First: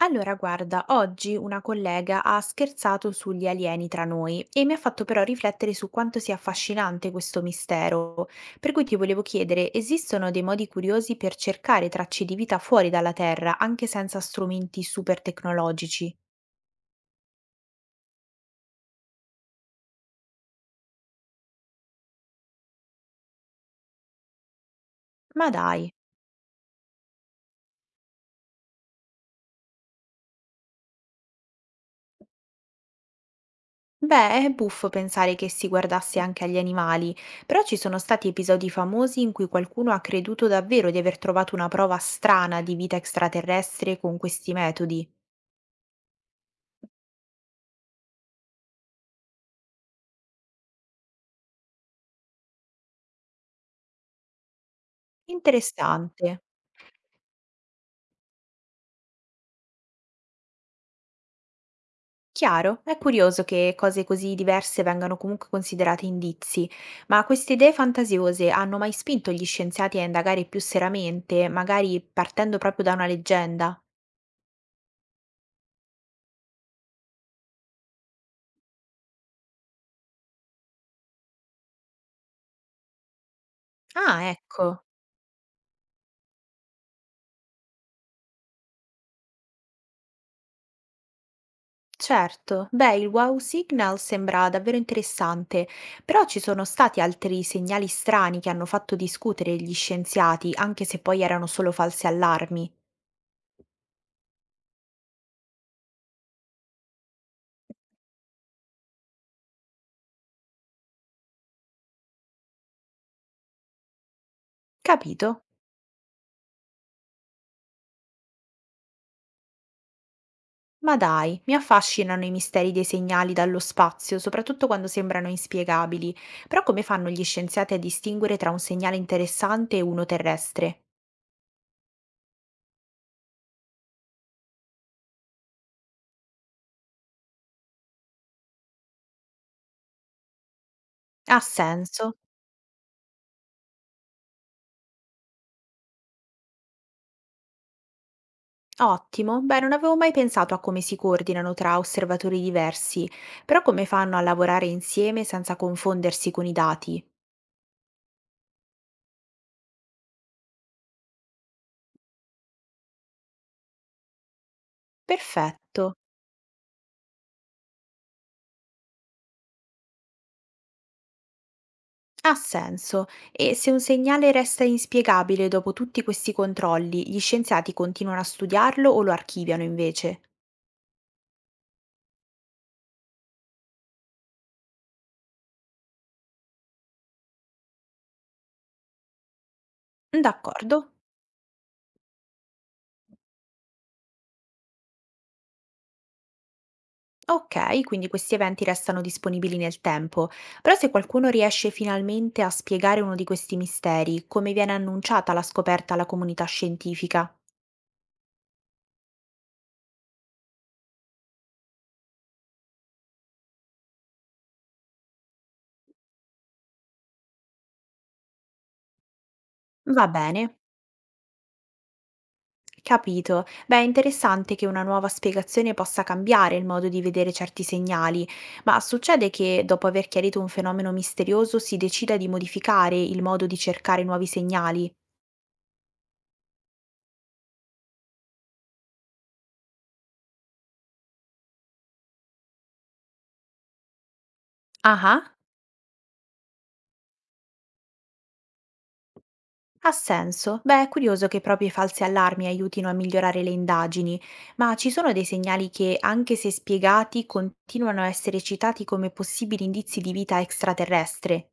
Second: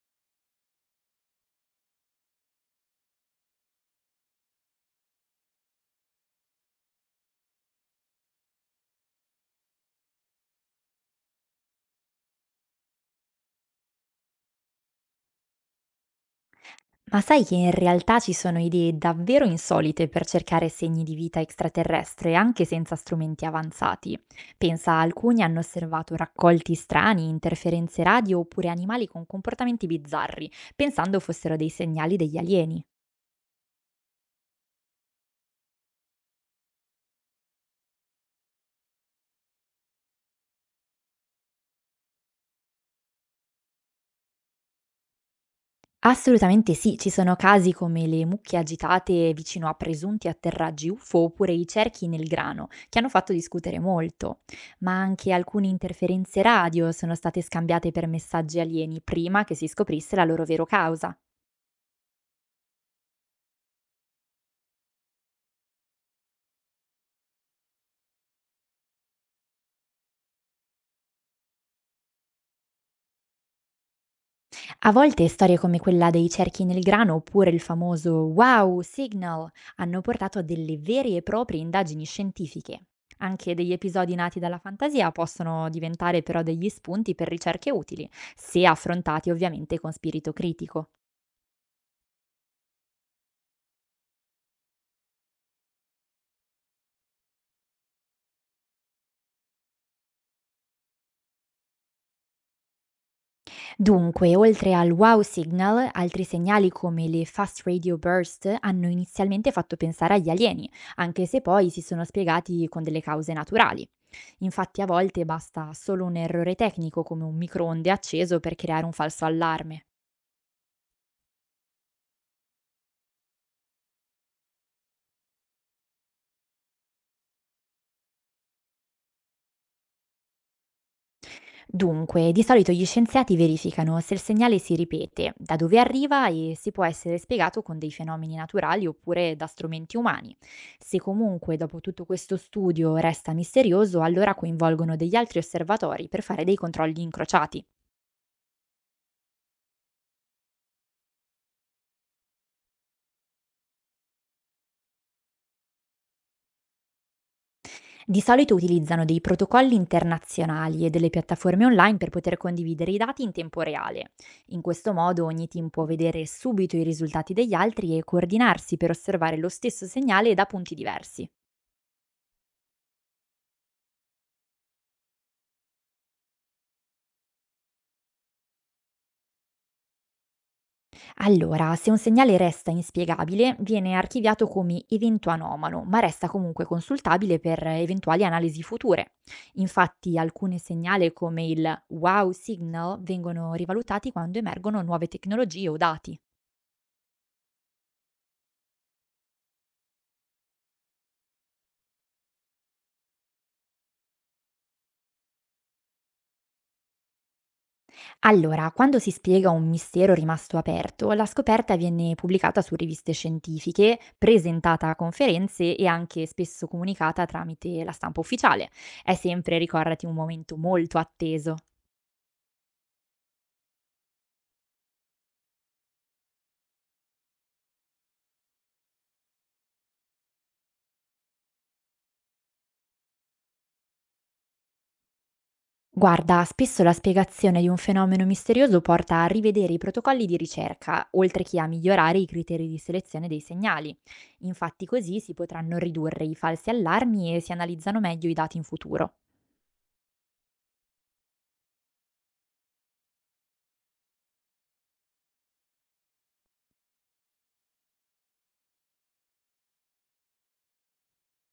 Allora, guarda, oggi una collega ha scherzato sugli alieni tra noi e mi ha fatto però riflettere su quanto sia affascinante questo mistero. Per cui ti volevo chiedere, esistono dei modi curiosi per cercare tracce di vita fuori dalla Terra, anche senza strumenti super tecnologici? Ma sai che in realtà ci sono idee davvero insolite per cercare segni di vita extraterrestre anche senza strumenti avanzati? Pensa, alcuni Ma hanno dai. osservato raccolti strani, interferenze radio oppure animali con comportamenti bizzarri, pensando fossero dei segnali degli alieni. Beh, è buffo pensare che si guardasse anche agli animali, però ci sono stati episodi famosi in cui qualcuno ha creduto davvero di aver trovato una prova strana di vita extraterrestre con questi metodi. Assolutamente sì, ci sono casi come le mucche agitate vicino a presunti atterraggi UFO oppure i cerchi nel grano, che hanno fatto discutere molto, ma anche alcune Interessante. interferenze radio sono state scambiate per messaggi alieni prima che si scoprisse la loro vera causa. Chiaro, è curioso che cose così diverse vengano comunque considerate indizi, ma queste idee fantasiose hanno mai spinto gli scienziati a indagare più seriamente, magari partendo proprio da una leggenda? A volte storie come quella dei cerchi nel grano oppure il famoso wow signal hanno portato a delle vere e proprie indagini scientifiche. Anche degli episodi Ah, nati dalla ecco, fantasia possono diventare però degli spunti per ricerche utili, se affrontati ovviamente con spirito critico. certo. Beh, il wow signal sembra davvero interessante, però ci sono stati altri segnali strani che hanno fatto discutere gli scienziati, anche se poi erano solo false allarmi. Dunque, oltre al wow signal, altri segnali come le fast radio burst hanno inizialmente fatto pensare agli alieni, anche se poi si sono spiegati con delle cause naturali. Infatti a volte Capito? basta solo un errore tecnico come un microonde acceso per creare un falso allarme. Ma dai, mi affascinano i misteri dei segnali dallo spazio, soprattutto quando sembrano inspiegabili. Però come fanno gli scienziati a distinguere tra un segnale interessante e uno terrestre? Dunque, di solito gli scienziati verificano se il segnale si ripete, da dove arriva e se può essere spiegato con dei fenomeni naturali oppure da strumenti umani. Se Ha comunque dopo tutto senso? questo studio resta misterioso, allora coinvolgono degli altri osservatori per fare dei controlli incrociati. Ottimo. Beh, non avevo mai pensato a come si coordinano tra osservatori diversi, però come fanno a lavorare insieme senza confondersi con i dati? Di solito utilizzano dei protocolli internazionali e delle piattaforme online per poter condividere i dati in tempo reale. In questo modo ogni team Perfetto. può vedere subito i risultati degli altri e coordinarsi per osservare lo stesso segnale da punti diversi. Ha senso. E se un segnale resta inspiegabile dopo tutti questi controlli, gli scienziati continuano a studiarlo o lo archiviano invece? Allora, se un segnale resta inspiegabile, viene archiviato come evento anomalo, ma resta comunque consultabile per eventuali analisi future. Infatti, alcune D'accordo. segnali come il wow signal vengono rivalutati quando emergono nuove tecnologie o dati. Ok, quindi questi eventi restano disponibili nel tempo, però se qualcuno riesce finalmente a spiegare uno di questi misteri, come viene annunciata la scoperta alla comunità scientifica? Allora, quando si spiega un mistero rimasto aperto, la scoperta viene pubblicata su riviste scientifiche, presentata a conferenze e anche spesso comunicata tramite la stampa ufficiale. È sempre, ricordati, Va un bene, momento molto atteso. capito. Beh, è interessante che una nuova spiegazione possa cambiare il modo di vedere certi segnali, ma succede che dopo aver chiarito un fenomeno misterioso si decida di modificare il modo di cercare nuovi segnali? Guarda, spesso la spiegazione di un fenomeno misterioso porta a rivedere i protocolli di ricerca, oltre che a migliorare i criteri di selezione dei segnali. Infatti così si Ah. potranno ridurre i falsi allarmi e si analizzano meglio i dati in futuro. Ha senso. Beh, è curioso che proprio i falsi allarmi aiutino a migliorare le indagini, ma ci sono dei segnali che, anche se spiegati, continuano a essere citati come possibili indizi di vita extraterrestre.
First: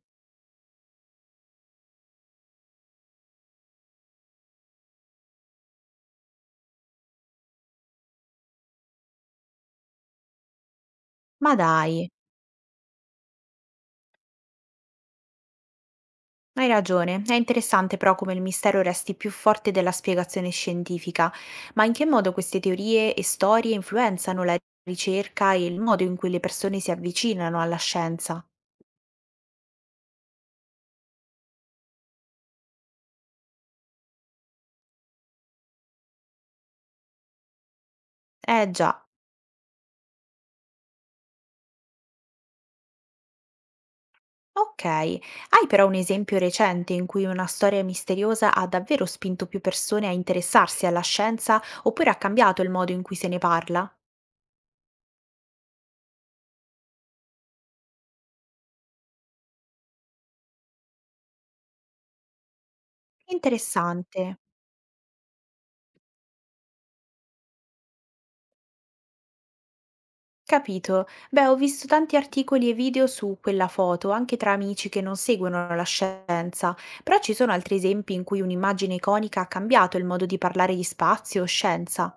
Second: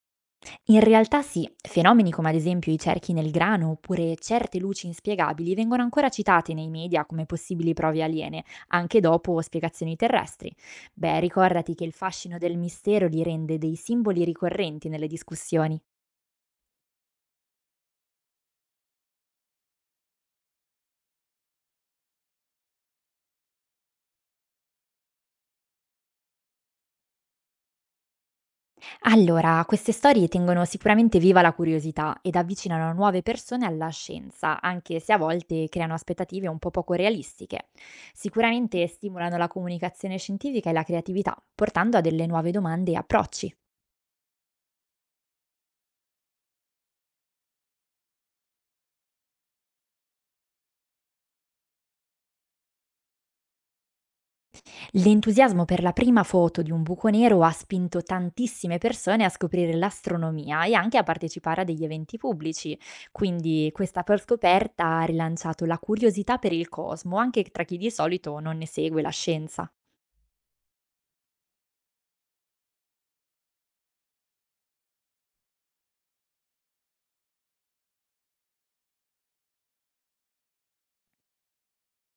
In realtà sì, fenomeni come ad esempio i cerchi nel grano oppure certe luci inspiegabili vengono ancora citate nei media come possibili prove aliene, anche dopo spiegazioni terrestri. Beh, Ma ricordati che il dai, fascino del mistero li rende dei simboli ricorrenti nelle discussioni. hai ragione. È interessante però come il mistero resti più forte della spiegazione scientifica. Ma in che modo queste teorie e storie influenzano la ricerca e il modo in cui le persone si avvicinano alla scienza? Allora, queste storie tengono sicuramente viva la curiosità ed avvicinano nuove persone alla scienza, anche se a volte creano aspettative un po' poco realistiche. Eh Sicuramente già. stimolano la comunicazione scientifica e la creatività, portando a delle nuove domande e approcci. Ok, hai però un esempio recente in cui una storia misteriosa ha davvero spinto più persone a interessarsi alla scienza oppure ha cambiato il modo in cui se ne parla? L'entusiasmo per la prima foto di un buco nero ha spinto tantissime persone a scoprire l'astronomia e anche a partecipare a degli eventi pubblici, quindi questa per Interessante. scoperta ha rilanciato la curiosità per il cosmo anche tra chi di solito non ne segue la scienza. Capito. Beh, ho visto tanti articoli e video su quella foto, anche tra amici che non seguono la scienza, però ci sono altri esempi in cui un'immagine iconica ha cambiato il modo di parlare di spazio o scienza.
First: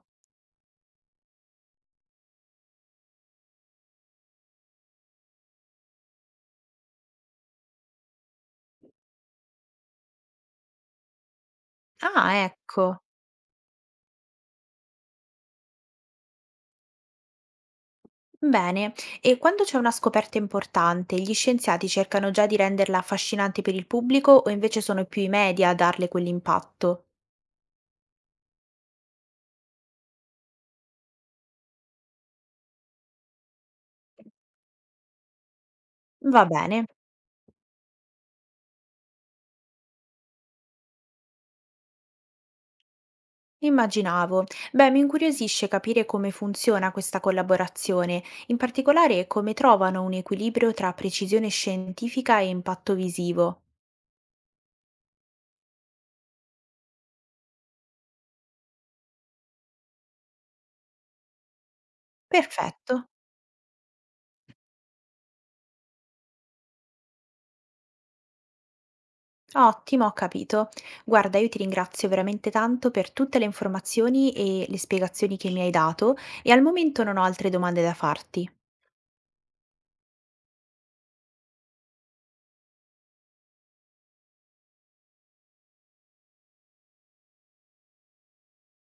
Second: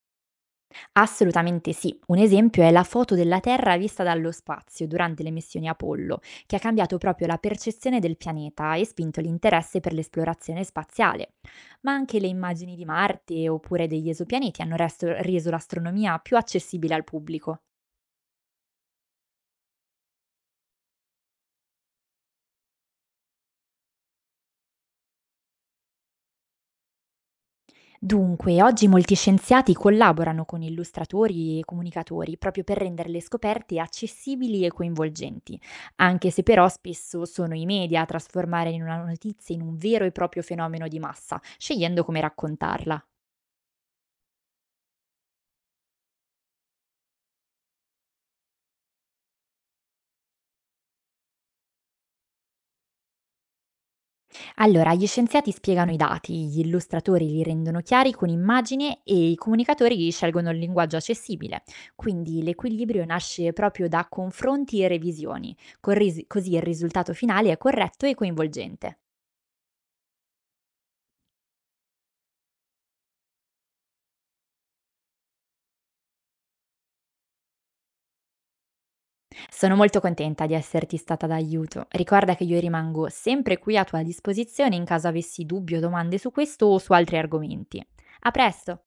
Assolutamente sì. Un esempio è la foto della Terra vista dallo spazio durante le missioni Apollo, che ha cambiato proprio la percezione del pianeta e spinto l'interesse per l'esplorazione spaziale. Ma anche le Ah, immagini di ecco. Marte oppure degli esopianeti hanno reso l'astronomia più accessibile al pubblico. Bene, e quando c'è una scoperta importante, gli scienziati cercano già di renderla affascinante per il pubblico o invece sono più i media a darle quell'impatto? Dunque, oggi molti scienziati collaborano con illustratori e comunicatori proprio per rendere le scoperte accessibili e coinvolgenti, anche se Va però bene, spesso sono i media a trasformare in una notizia in un vero e proprio fenomeno di massa, scegliendo come raccontarla. immaginavo. Beh, mi incuriosisce capire come funziona questa collaborazione, in particolare come trovano un equilibrio tra precisione scientifica e impatto visivo. Allora, gli scienziati spiegano i dati, gli illustratori li rendono chiari con immagini e i comunicatori scelgono il linguaggio accessibile. Quindi Perfetto. l'equilibrio nasce proprio da confronti e revisioni, così il risultato finale è corretto e coinvolgente. Ottimo, ho capito. Guarda, io ti ringrazio veramente tanto per tutte le informazioni e le spiegazioni che mi hai dato e al momento non ho altre domande da farti. Sono molto contenta di esserti stata d'aiuto. Ricorda che io rimango sempre qui a tua disposizione in caso avessi dubbi o domande su questo o su altri argomenti. A presto!